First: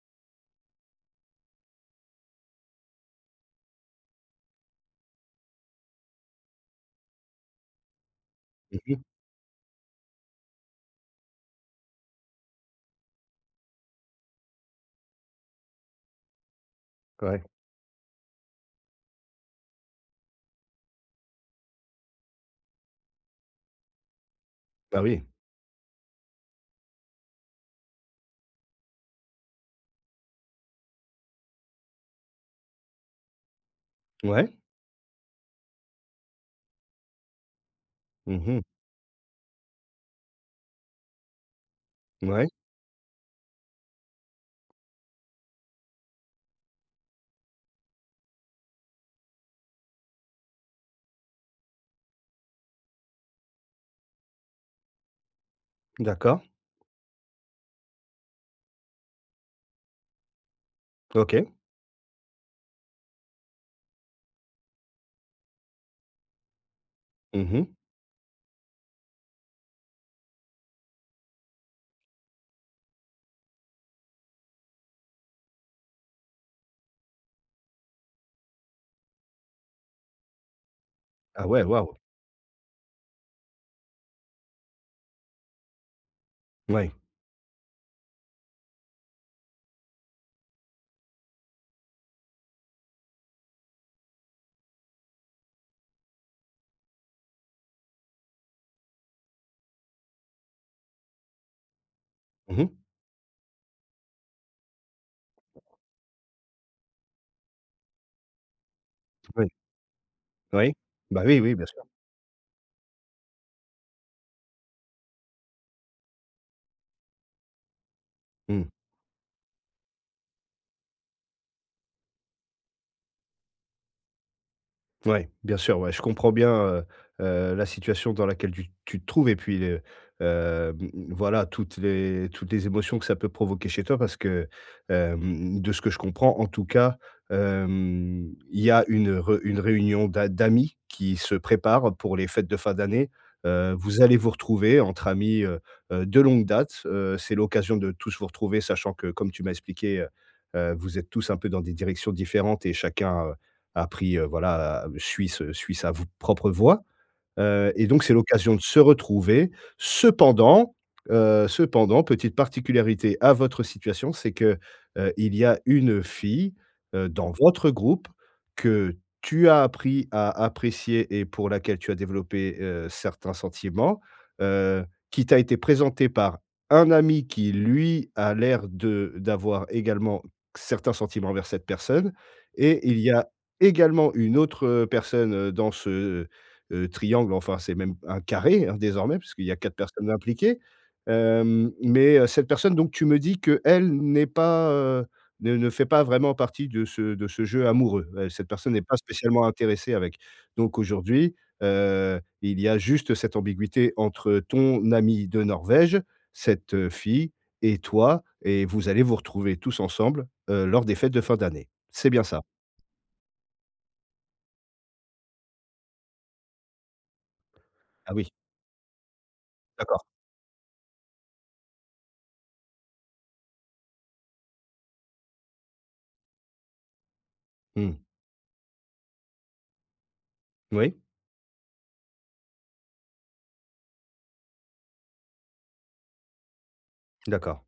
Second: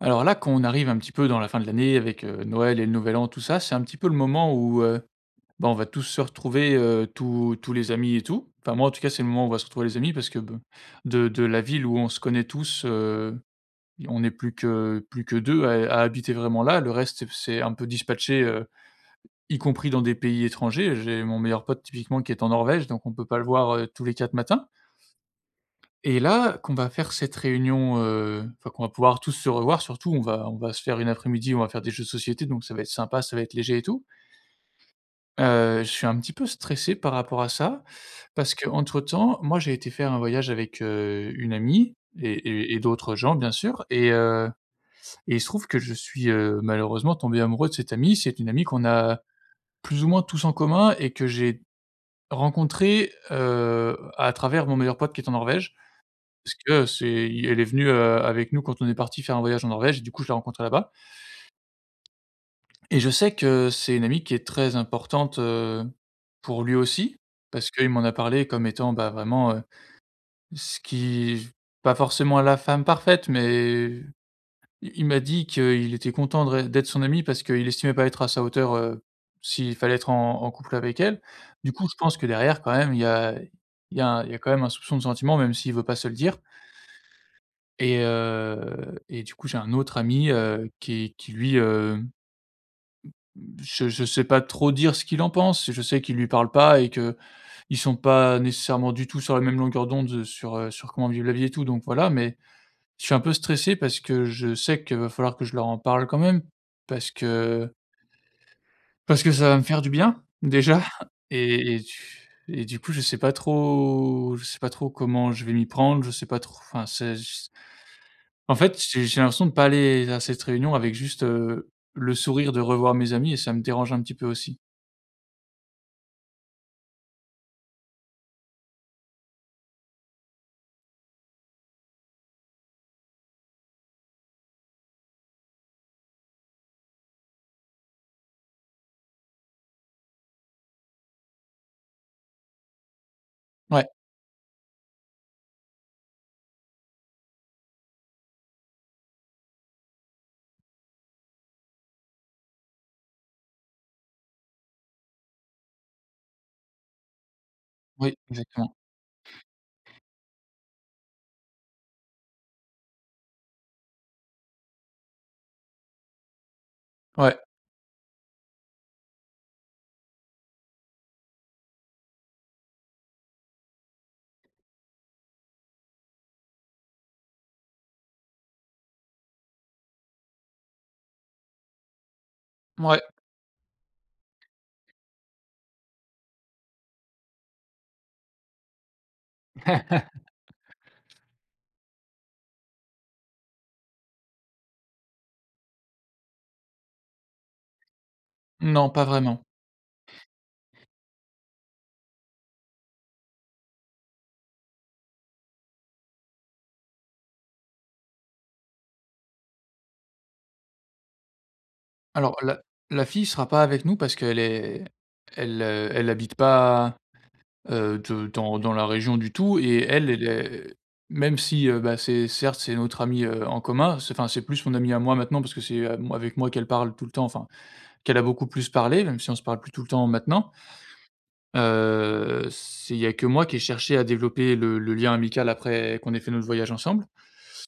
Alors là quand on arrive un petit peu dans la fin de l'année avec, heu, Noël et le nouvel An, tout ça, c'est un petit peu le moment où, heu, ben, on va tous se retrouver, heu, tous tous les amis et tout. Enfin, Mmh moi en tout mh. cas, c'est le moment où on va se retrouver les amis parce que be de de la ville où on se connaît tous, heu, i on est plus que plus que 2 à é à habiter vraiment là, le reste s'est f Ouais. s'est un peu dispatché, heu, y compris dans des pays étrangers. J'ai mon meilleur pote typiquement qui est en Norvège, donc on peut pas le voir, heu, tous les quatre matins. Bah, oui. Et là, qu'on va faire cette réunion, heu, enfin, qu'on va pouvoir tous se revoir surtout, on va on va se faire une après-midi, on va faire des jeux de société donc ça va être sympa, ça va être léger et tout. Ouais. Heu, je suis un petit peu stressé par rapport à ça Mmh parce mh. qu'entre temps, moi j'ai été faire un voyage avec, heu, une amie et Ouais. et et d'autres gens bien sûr et heu, et il se trouve que je suis, heu, malheureusement tombé amoureux de cette amie. C'est une amie qu'on a plus ou moins tous en commun et que j'ai rencontrée, heu, à travers mon meilleur pote qui est en Norvège, D'accord. parce que c'est, i elle est venue, heu, avec nous quand on est partis faire un voyage en Norvège et du coup, je l'ai rencontrée là-bas. OK. Et je sais que c'est une amie qui est très importante, heu, pour lui aussi Mmh parce mh. qu'il m'en a parlé comme étant, bah, vraiment, heu, ce qui v pas forcément la femme parfaite, mais i il m'a dit qu'il était content de ré d'être son ami parce qu'il estimait pas être à sa hauteur, heu, s'il fallait être en en couple avec elle. Ah, ouais, Du coup, je waouh! pense que derrière quand même, il y a il y a il y a quand même un soupçon de sentiment même s'il veut pas se le dire. Ouais. Et, heu, et du coup, j'ai un autre ami, heu, qui est qui lui, hem, m mmh, je je sais pas trop dire ce qu'il en pense, je sais qu'il lui parle pas et qu'ils sont pas nécessairement du tout sur la même longueur d'onde sur, heu, sur comment vivre la vie et tout donc voilà, mais Mmh mh. je suis un peu stressé parce que je sais qu'il va falloir que je leur en parle quand même parce que parce que Oui. ça va me faire du bien Oui, déjà bah, oui, oui, bien et et sûr. et du coup je sais pas trop je sais pas trop comment je vais m'y prendre, je sais pas tr enfin, c'est je s En Mmh. fait, j'ai j'ai l'impression de pas aller à cette réunion avec juste, heu, le sourire de revoir mes amis et ça me dérange un petit peu aussi. Ouais. Bien sûr, ouais. Je comprends bien, heu heu, la situation dans laquelle tu tu te trouves et puis de, heu mmh, voilà, toutes les toutes les émotions que ça peut provoquer chez toi parce que, heu, mmh mh, de ce que je comprends, en tout cas, hem, il y a une re une réunion d'a d'amis qui se prépare pour les fêtes de fin d'année. Heu, Ouais. vous allez vous retrouver entre amis, heu heu, de longue date. Heu, c'est l'occasion de tous vous retrouver sachant que comme tu m'as expliqué heu heu, vous êtes tous un peu dans des directions différentes et chacun, heu, a pris heu, voilà, heu, suis ce suis sa v propre voie. Heu et donc, c'est Oui, l'occasion de exactement. se retrouver. Cependant, heu cependant, petite particularité à votre situation, c'est que, heu, il y a une fille, heu, dans Ouais. votre groupe que tu as appris à apprécier et pour laquelle tu as développé, heu, certains sentiments, heu, qui t'a été présenté par un ami qui lui a l'air de d'avoir également certains sentiments envers cette personne et il Mouais. y a également une autre personne dans ce, heu heu, triangle, enfin, c'est même un carré, hein, désormais puisqu'il y a 4 personnes impliquées. Hem, mais cette personne donc, tu me dis qu'elle n'est pas heu, ne ne fait pas vraiment partie de ce de ce jeu amoureux, heu, cette personne n'est Non, pas pas vraiment. spécialement intéressée avec Donc aujourd'hui, heu, il y a juste cette ambiguïté entre ton ami de Norvège, cette fille et toi et vous allez vous retrouver tous ensemble, heu, lors des fêtes de fin d'année. C'est bien Alors ça? la la fille sera pas avec nous parce qu'elle est elle elle habite pas, heu, Ah, de oui. dans dans la région du tout et D'accord. elle, elle est même si, heu, bah, c'est, certes c'est notre amie, heu, en commun, c'est enfin, c'est plus mon amie à moi maintenant parce que c'est à moi avec moi qu'elle parle tout le temps enfin, Mmh. qu'elle a beaucoup plus parler même si on se parle plus tout le temps maintenant. Oui. Heu, c'est il y a que moi qui ai cherché à développer le le lien amical après qu'on ait fait notre voyage ensemble D'accord.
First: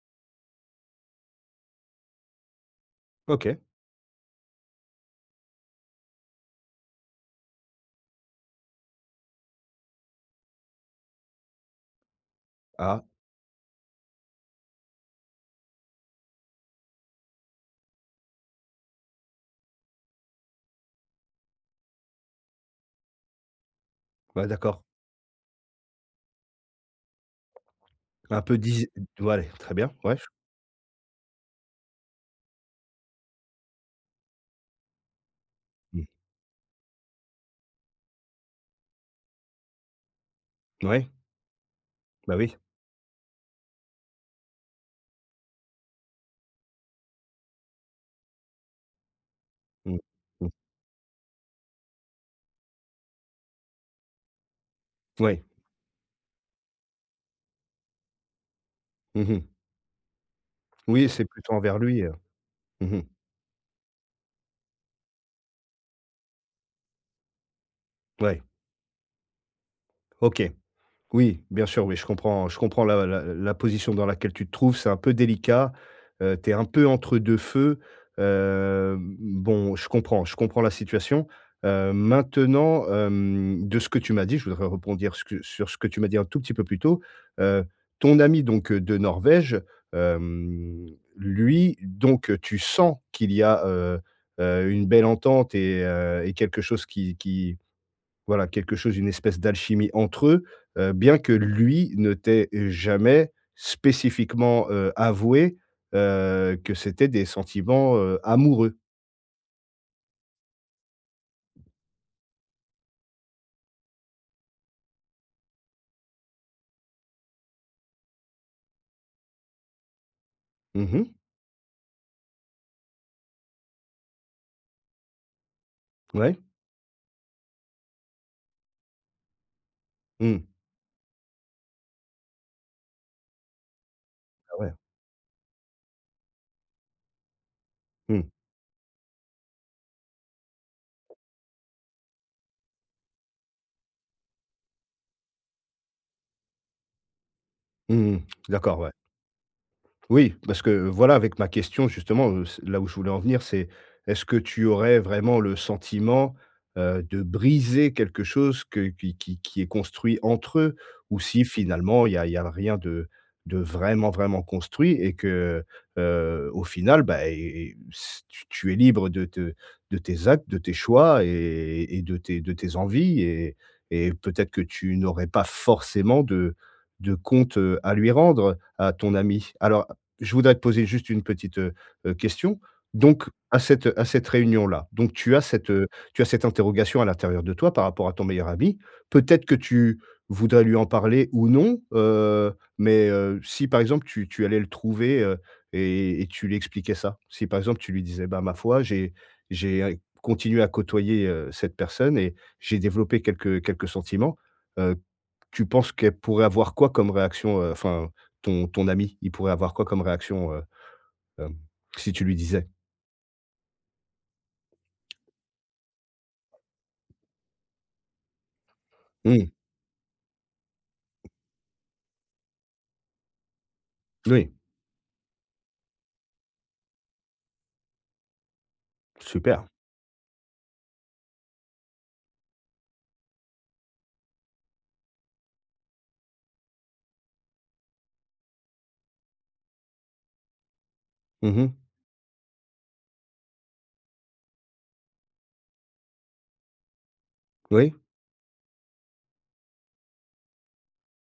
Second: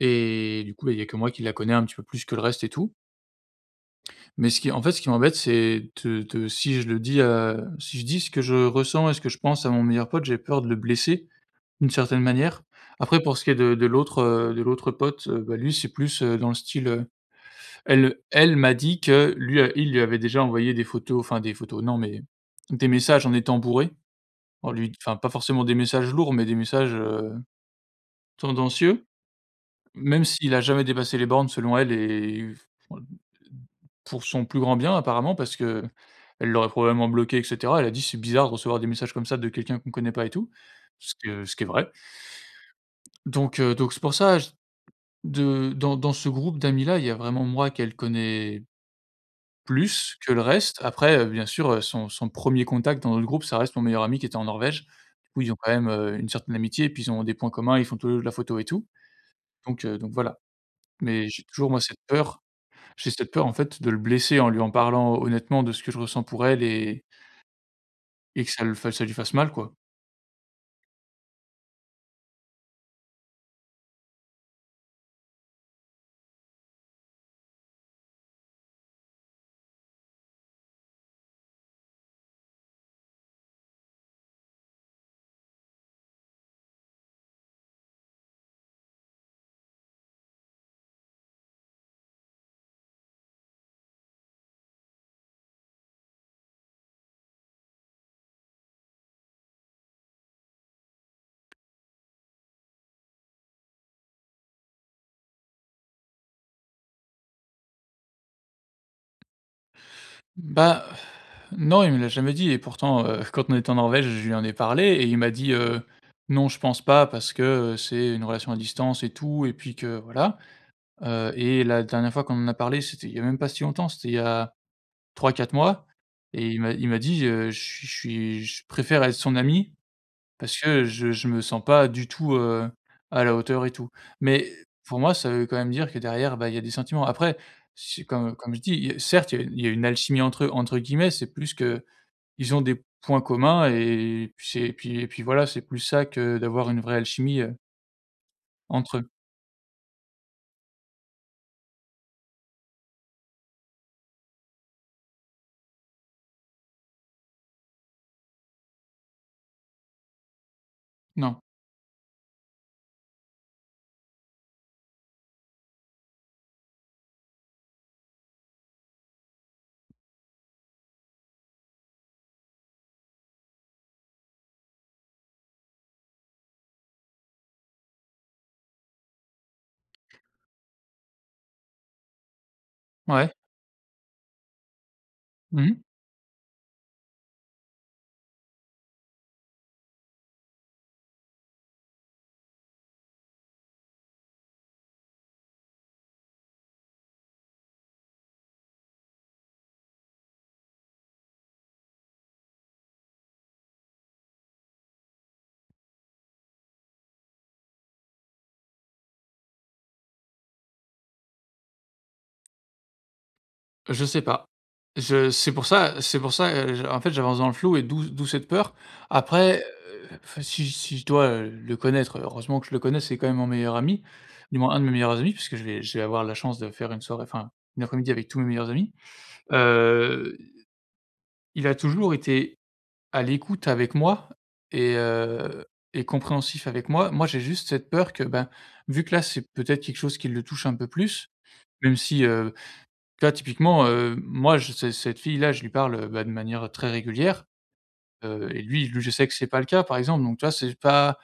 et du coup, bah il y a que moi qui la connais un petit peu plus que le reste et tout. OK. Mais ce qui en fait, ce qui m'embête, c'est de de si je le dis, heu si je dis ce que je ressens et ce que je pense à mon meilleur pote, j'ai peur de le blesser, d'une certaine manière. Ah. Après pour ce qui est de de l'autre, heu de l'autre pote, heu, bah lui c'est plus, heu, dans le style, heu, elle elle m'a dit que lui, heu il lui avait déjà envoyé des photos, enfin des photos, non, mais des messages en étant bourré, Ouais, en d'accord. lui d enfin pas forcément des messages lourds, mais des messages, heu, Un peu diz tendancieux. tout va aller, très bien, wesh. Même s'il a jamais dépassé les bornes selon elle et [unintelligible] pour son plus grand bien apparemment parce qu'elle Mmh. l'aurait probablement bloqué et cetera. Elle a dit c'est bizarre de recevoir des messages comme ça de quelqu'un qu'on connaît pas et tout. Ouais. Ce que ce qui est vrai Bah oui. donc, heu, donc c'est pour ça j de dans dans ce groupe d'amis là, il y a vraiment moi qu'elle connais Mmh plus que le mh. reste après, heu, bien sûr, heu, son son 1er contact dans notre groupe, ça reste mon meilleur ami qui était en Norvège, où Ouais. ils ont quand même, heu, une certaine amitié puis ils ont des points communs, ils font tout les 2 de la photo et tout Mmh mh. donc, heu donc, voilà. Oui, c'est Mais j'ai plutôt toujours envers moi cette lui, heu. peur Mmh mh. j'ai cette peur en fait de le blesser en lui en parlant honnêtement de ce que je ressens pour elle et Ouais. et que ça l ça lui fasse mal, quoi. OK. Oui, bien sûr. Oui, je comprends. Je comprends la la la position dans laquelle tu te trouves, c'est un peu délicat. Heu, tu es un peu entre deux feux. Hem, bon, je comprends, je comprends la situation. Heu, maintenant, hem, de ce que tu m'as dit, je voudrais rebondir ce que sur ce que tu m'as dit un tout petit peu plus tôt. Heu, ton ami donc, heu, de Norvège, hem, lui donc, heu, tu sens qu'il y a, heu heu, une belle entente et heu et quelque chose qui qui, voilà, quelque chose, une espèce d'alchimie entre eux. Heu, bien que lui ne t'ait jamais spécifiquement, heu, avoué, heu, que c'étaient des sentiments, heu, amoureux? Bah non, il me l'a jamais dit et pourtant, heu, quand on était en Norvège, je lui en ai parlé et il m'a dit: «Heu, non je pense pas parce que, heu, c'est une relation à distance et tout» et puis que voilà. Mmh mh. Heu et la dernière fois qu'on en a parlé, c'était il y a même pas si longtemps, c'était il y a 3-4 mois Ouais. et il m'a il m'a dit: «Heu, je suis je suis je préfère être son ami Mmh. parce que je je me sens pas du tout, heu, à la hauteur et tout». Mais Ah ouais. pour moi ça veut quand même dire que derrière, bah, il y a des sentiments. Après c'est Mmh. comme comme je dis, heu: «Certes il y a il y a une alchimie entre eux» entre guillemets, c'est plus qu'ils ont des points communs et puis c'est et puis et puis voilà, c'est plus ça que d'avoir une vraie alchimie, heu Mmh mh, d'accord, ouais. Entre eux. Oui, parce que, voilà ,avec ma question justement, heu, c là où je voulais en venir, c'est est-ce que tu aurais vraiment le sentiment, heu, de briser quelque chose que qui qui qui est construit entre eux? Ou Non. si finalement il y a il y a rien de de vraiment, vraiment construit et que, heu, au final, bah, et et s t tu es libre de te de tes actes, de tes choix et et et de tes de tes envies et et peut-être que tu n'aurais pas forcément de de compte, heu, à lui rendre, à ton ami. Alors, je voudrais te poser juste une petite, heu heu, question. Donc, Ouais. à cette à cette réunion-là, donc tu as Mmh cette mh. heu, tu as cette interrogation à l'intérieur de toi par rapport à ton meilleur ami. Peut-être que tu voudrais lui en parler ou non. Heu, mais, heu, si par exemple, tu tu allais le trouver, heu, et et tu lui expliquais ça? Si par exemple, tu lui disais: «Bah ma foi, j'ai j'ai ai continué à côtoyer, heu, cette personne et j'ai développé quelques quelques sentiments». Heu, tu penses qu'elle pourrait avoir quoi comme réaction heu, enfin, ton ton ami, il pourrait avoir quoi comme réaction, heu, hem, si tu lui disais? Je sais pas, je c'est pour ça c'est pour ça, heu, je en fait j'avance dans le flou et d'où d'où cette peur. Mmh. Après, heu, enfin si si je dois, heu, le connaître heureusement que je le connais, c'est quand même mon meilleur ami, Oui. du moins un de mes meilleurs amis puisque je vais je vais avoir la chance de faire une soirée enfin une après-midi avec tous mes meilleurs amis. Super. Heu, il a toujours été à l'écoute avec moi et heu, et compréhensif avec moi. Moi j'ai juste cette peur que ben, vu que là, c'est peut-être quelque chose qui le touche un peu plus, Mmh mh. même si, heu, tu vois typiquement, heu, moi je cè cette fille-là, je lui parle, heu, bah, de manière, heu, très régulière. Oui. Heu et lui lui je sais que c'est pas le cas par exemple, donc tu vois c'est pas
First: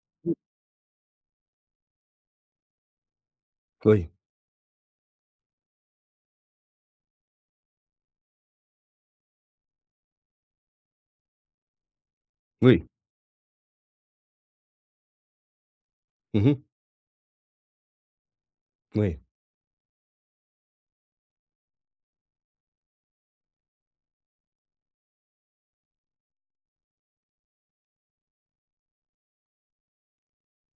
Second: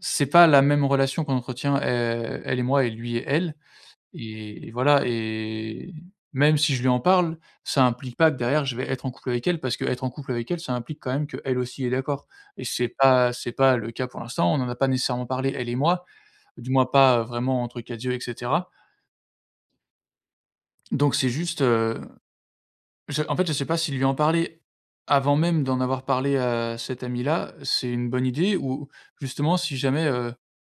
c'est [unintelligible] pas la même relation qu'on entretient, heu, elle et moi et lui et elle Oui. et et voilà et même si je lui en parle, ça implique pas que derrière je vais être en couple avec elle parce qu'être en couple avec elle, ça implique quand même qu'elle aussi est d'accord et Oui. c'est pas, heu, c'est pas le cas pour l'instant. On n'en a pas nécessairement parlé elle et moi, Mmh mh. du moins pas, heu, vraiment entre 4 yeux et cetera. Oui. Donc c'est juste, heu, je en fait, je sais pas si lui en parler avant même d'en avoir parlé, heu, à cette amie là, c'est une bonne idée ou justement si jamais, heu,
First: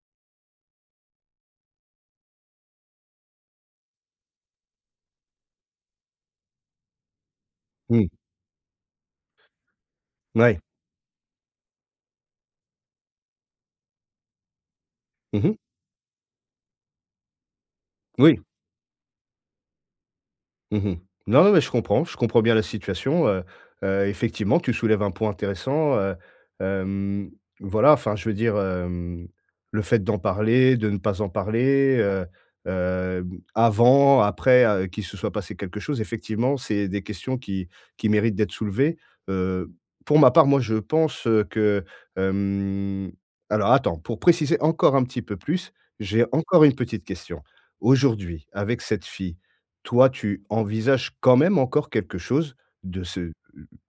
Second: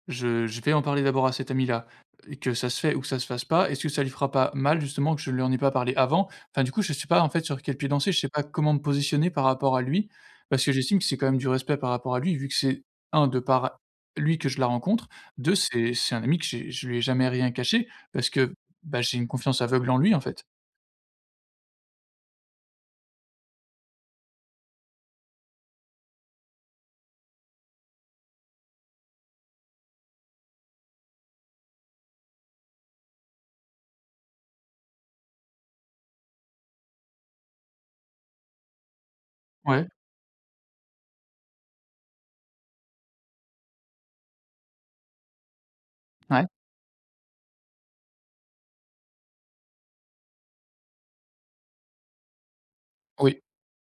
je je vais en parler d'abord à cette amie-là et que ça se fait ou que ça se fasse pas, est-ce que ça lui fera pas mal justement que je ne lui en ai pas parlé avant? Enfin du coup, je sais pas en fait sur quel pied Mmh. danser, je sais pas comment me positionner par rapport à lui, Ouais. parce que j'estime que c'est quand même du respect par rapport à lui, vu que c'est 1, de par lui que je la rencontre, Mmh 2, mh. c'est c'est un ami que j'ai je lui ai jamais rien caché parce Oui. que, bah, j'ai une confiance aveugle en lui en fait. Mmh mh. Non, non, mais, je comprends je comprends bien la situation, heu heu, effectivement, tu soulèves un point intéressant, heu, hem. Voilà, enfin, je veux dire, hem, le fait d'en parler, de ne pas en parler, heu heu, avant, après, heu, qui se soit passé quelque chose, effectivement, c'est des questions qui qui méritent d'être soulevées. Heu, Ouais. pour ma part, moi, je pense que, hem. Alors, attends, pour préciser encore un petit peu plus, j'ai Ouais. encore une petite question. Aujourd'hui, avec cette fille, toi, tu envisages quand même encore quelque chose de ce, heu, Oui.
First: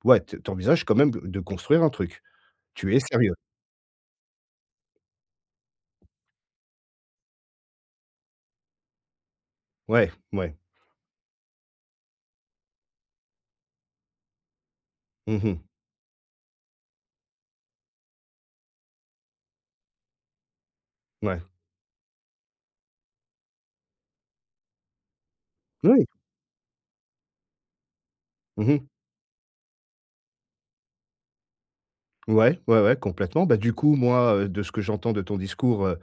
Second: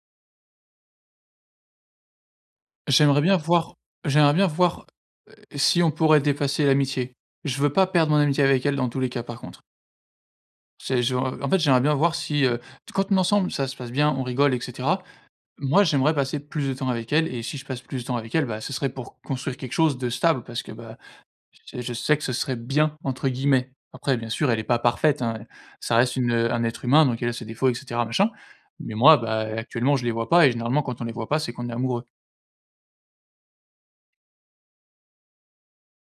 ouais, tu envisages quand même, heu, de construire un truc? Tu es J'aimerais sérieux? bien voir j'aimerais bien voir, heu, si on pourrait dépasser l'amitié. Je veux pas perdre mon amitié avec elle, dans tous les cas, par contre. Ouais, ouais. C'est je en en fait, j'aimerais bien voir si, heu quand on est ensemble, ça se passe bien, on rigole et cetera. Mmh mh. Moi, j'aimerais passer plus de temps avec elle et si je passe plus de temps avec elle, bah, ce serait pour construire quelque chose de stable. Parce que, bah, Ouais. j je sais que «ce serait bien» entre guillemets. Après, bien sûr, elle est pas parfaite, hein. Ça Oui. reste une un être humain. Donc, elle a ses défauts et cetera, machin. Mmh mh. Mais, moi, bah, heu, actuellement, je les vois pas et généralement, quand on les voit pas, c'est qu'on est amoureux. Ouais, ouais, ouais, complètement. Bah, du coup, moi, heu, de ce que j'entends de ton discours, heu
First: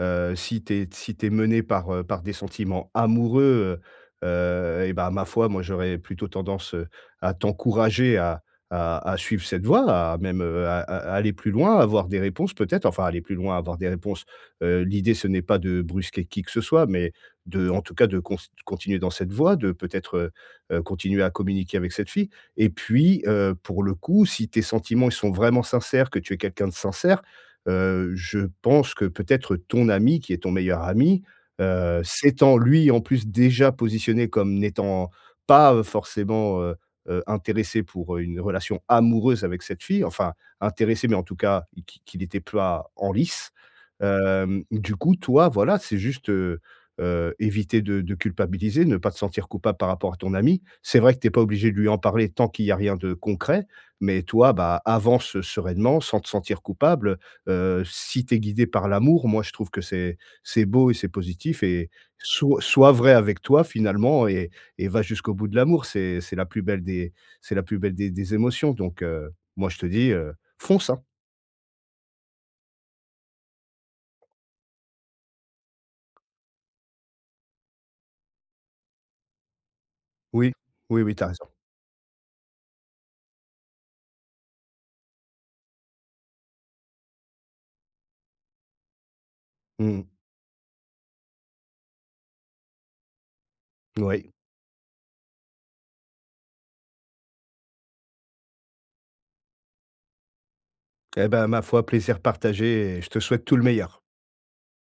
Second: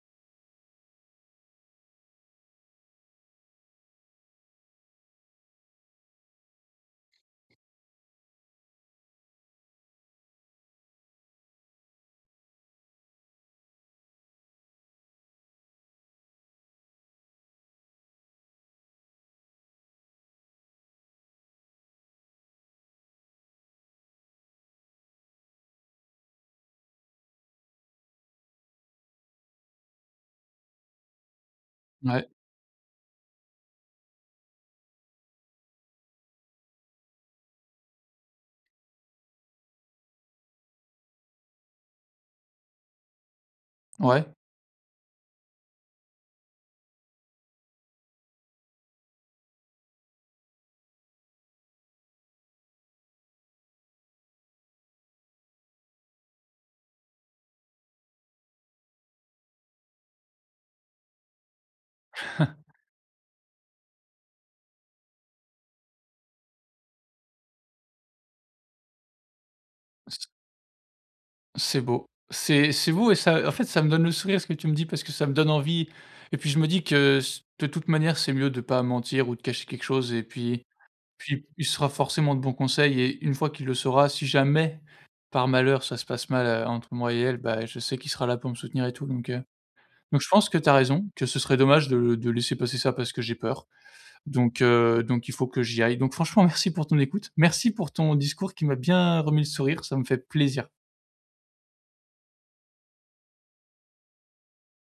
heu, si tu es si tu es mené par, heu, par des sentiments amoureux, heu heu et bah, ma foi, moi, j'aurais plutôt tendance, heu, à t'encourager à à à suivre cette voie, à même, heu, à à aller plus loin, avoir des réponses peut-être enfin, aller plus loin, avoir des réponses. Heu, l'idée ce n'est pas de brusquer qui que ce soit, mais de, en tout cas, de const continuer dans cette voie, de peut-être, heu, continuer à communiquer avec cette fille et puis, heu, pour le coup, si tes sentiments ils sont vraiment sincères, que tu es quelqu'un de sincère, heu, je pense que peut-être ton ami, qui est ton meilleur ami, heu, Ouais. s'étant lui, en plus, déjà positionné comme n'étant pas, heu, forcément, heu heu, intéressé pour une relation amoureuse avec cette fille, enfin, intéressé, mais, en tout cas, qui qu'il était pas en lice. Ouais. Hem, du coup, toi, voilà, c'est juste, heu heu, éviter de de culpabiliser, ne pas te sentir coupable par rapport à ton ami. C'est vrai que tu es pas obligé de lui en parler tant qu'il y a rien de concret. Mais, toi, bah, avance sereinement sans te sentir coupable, heu. Heu, si tu es guidé par l'amour, moi, je trouve que c'est c'est beau et c'est positif et soit soit vrai avec toi, finalement et et va jusqu'au bout de l'amour. C'est c'est la plus belle des c'est la plus belle des des émotions donc, heu, moi, je te dis, Ce heu, fonce, hein. C'est beau, c'est c'est vous et ça, en fait, ça me donne le sourire ce que tu me dis. Parce que ça me donne envie et puis je me dis que ce de toute manière, c'est mieux de pas mentir ou de cacher quelque chose et Oui, puis oui, oui. Tu as puis raison. il sera forcément de bons conseils et une fois qu'il le saura, si jamais, par malheur, ça se passe mal, heu, entre moi et elle, bah, je sais qu'il sera là pour me soutenir et tout, donc, heu. Mmh mh. Donc, je pense que tu as raison, que ce serait dommage de de laisser passer ça parce que j'ai peur. Oui. Donc, heu, donc, il faut que j'y aille. Donc, franchement, merci pour ton écoute, merci pour ton discours qui m'a bien remis le sourire. Ça me fait plaisir. Et bah, ma foi, plaisir partagé et je te souhaite tout le meilleur.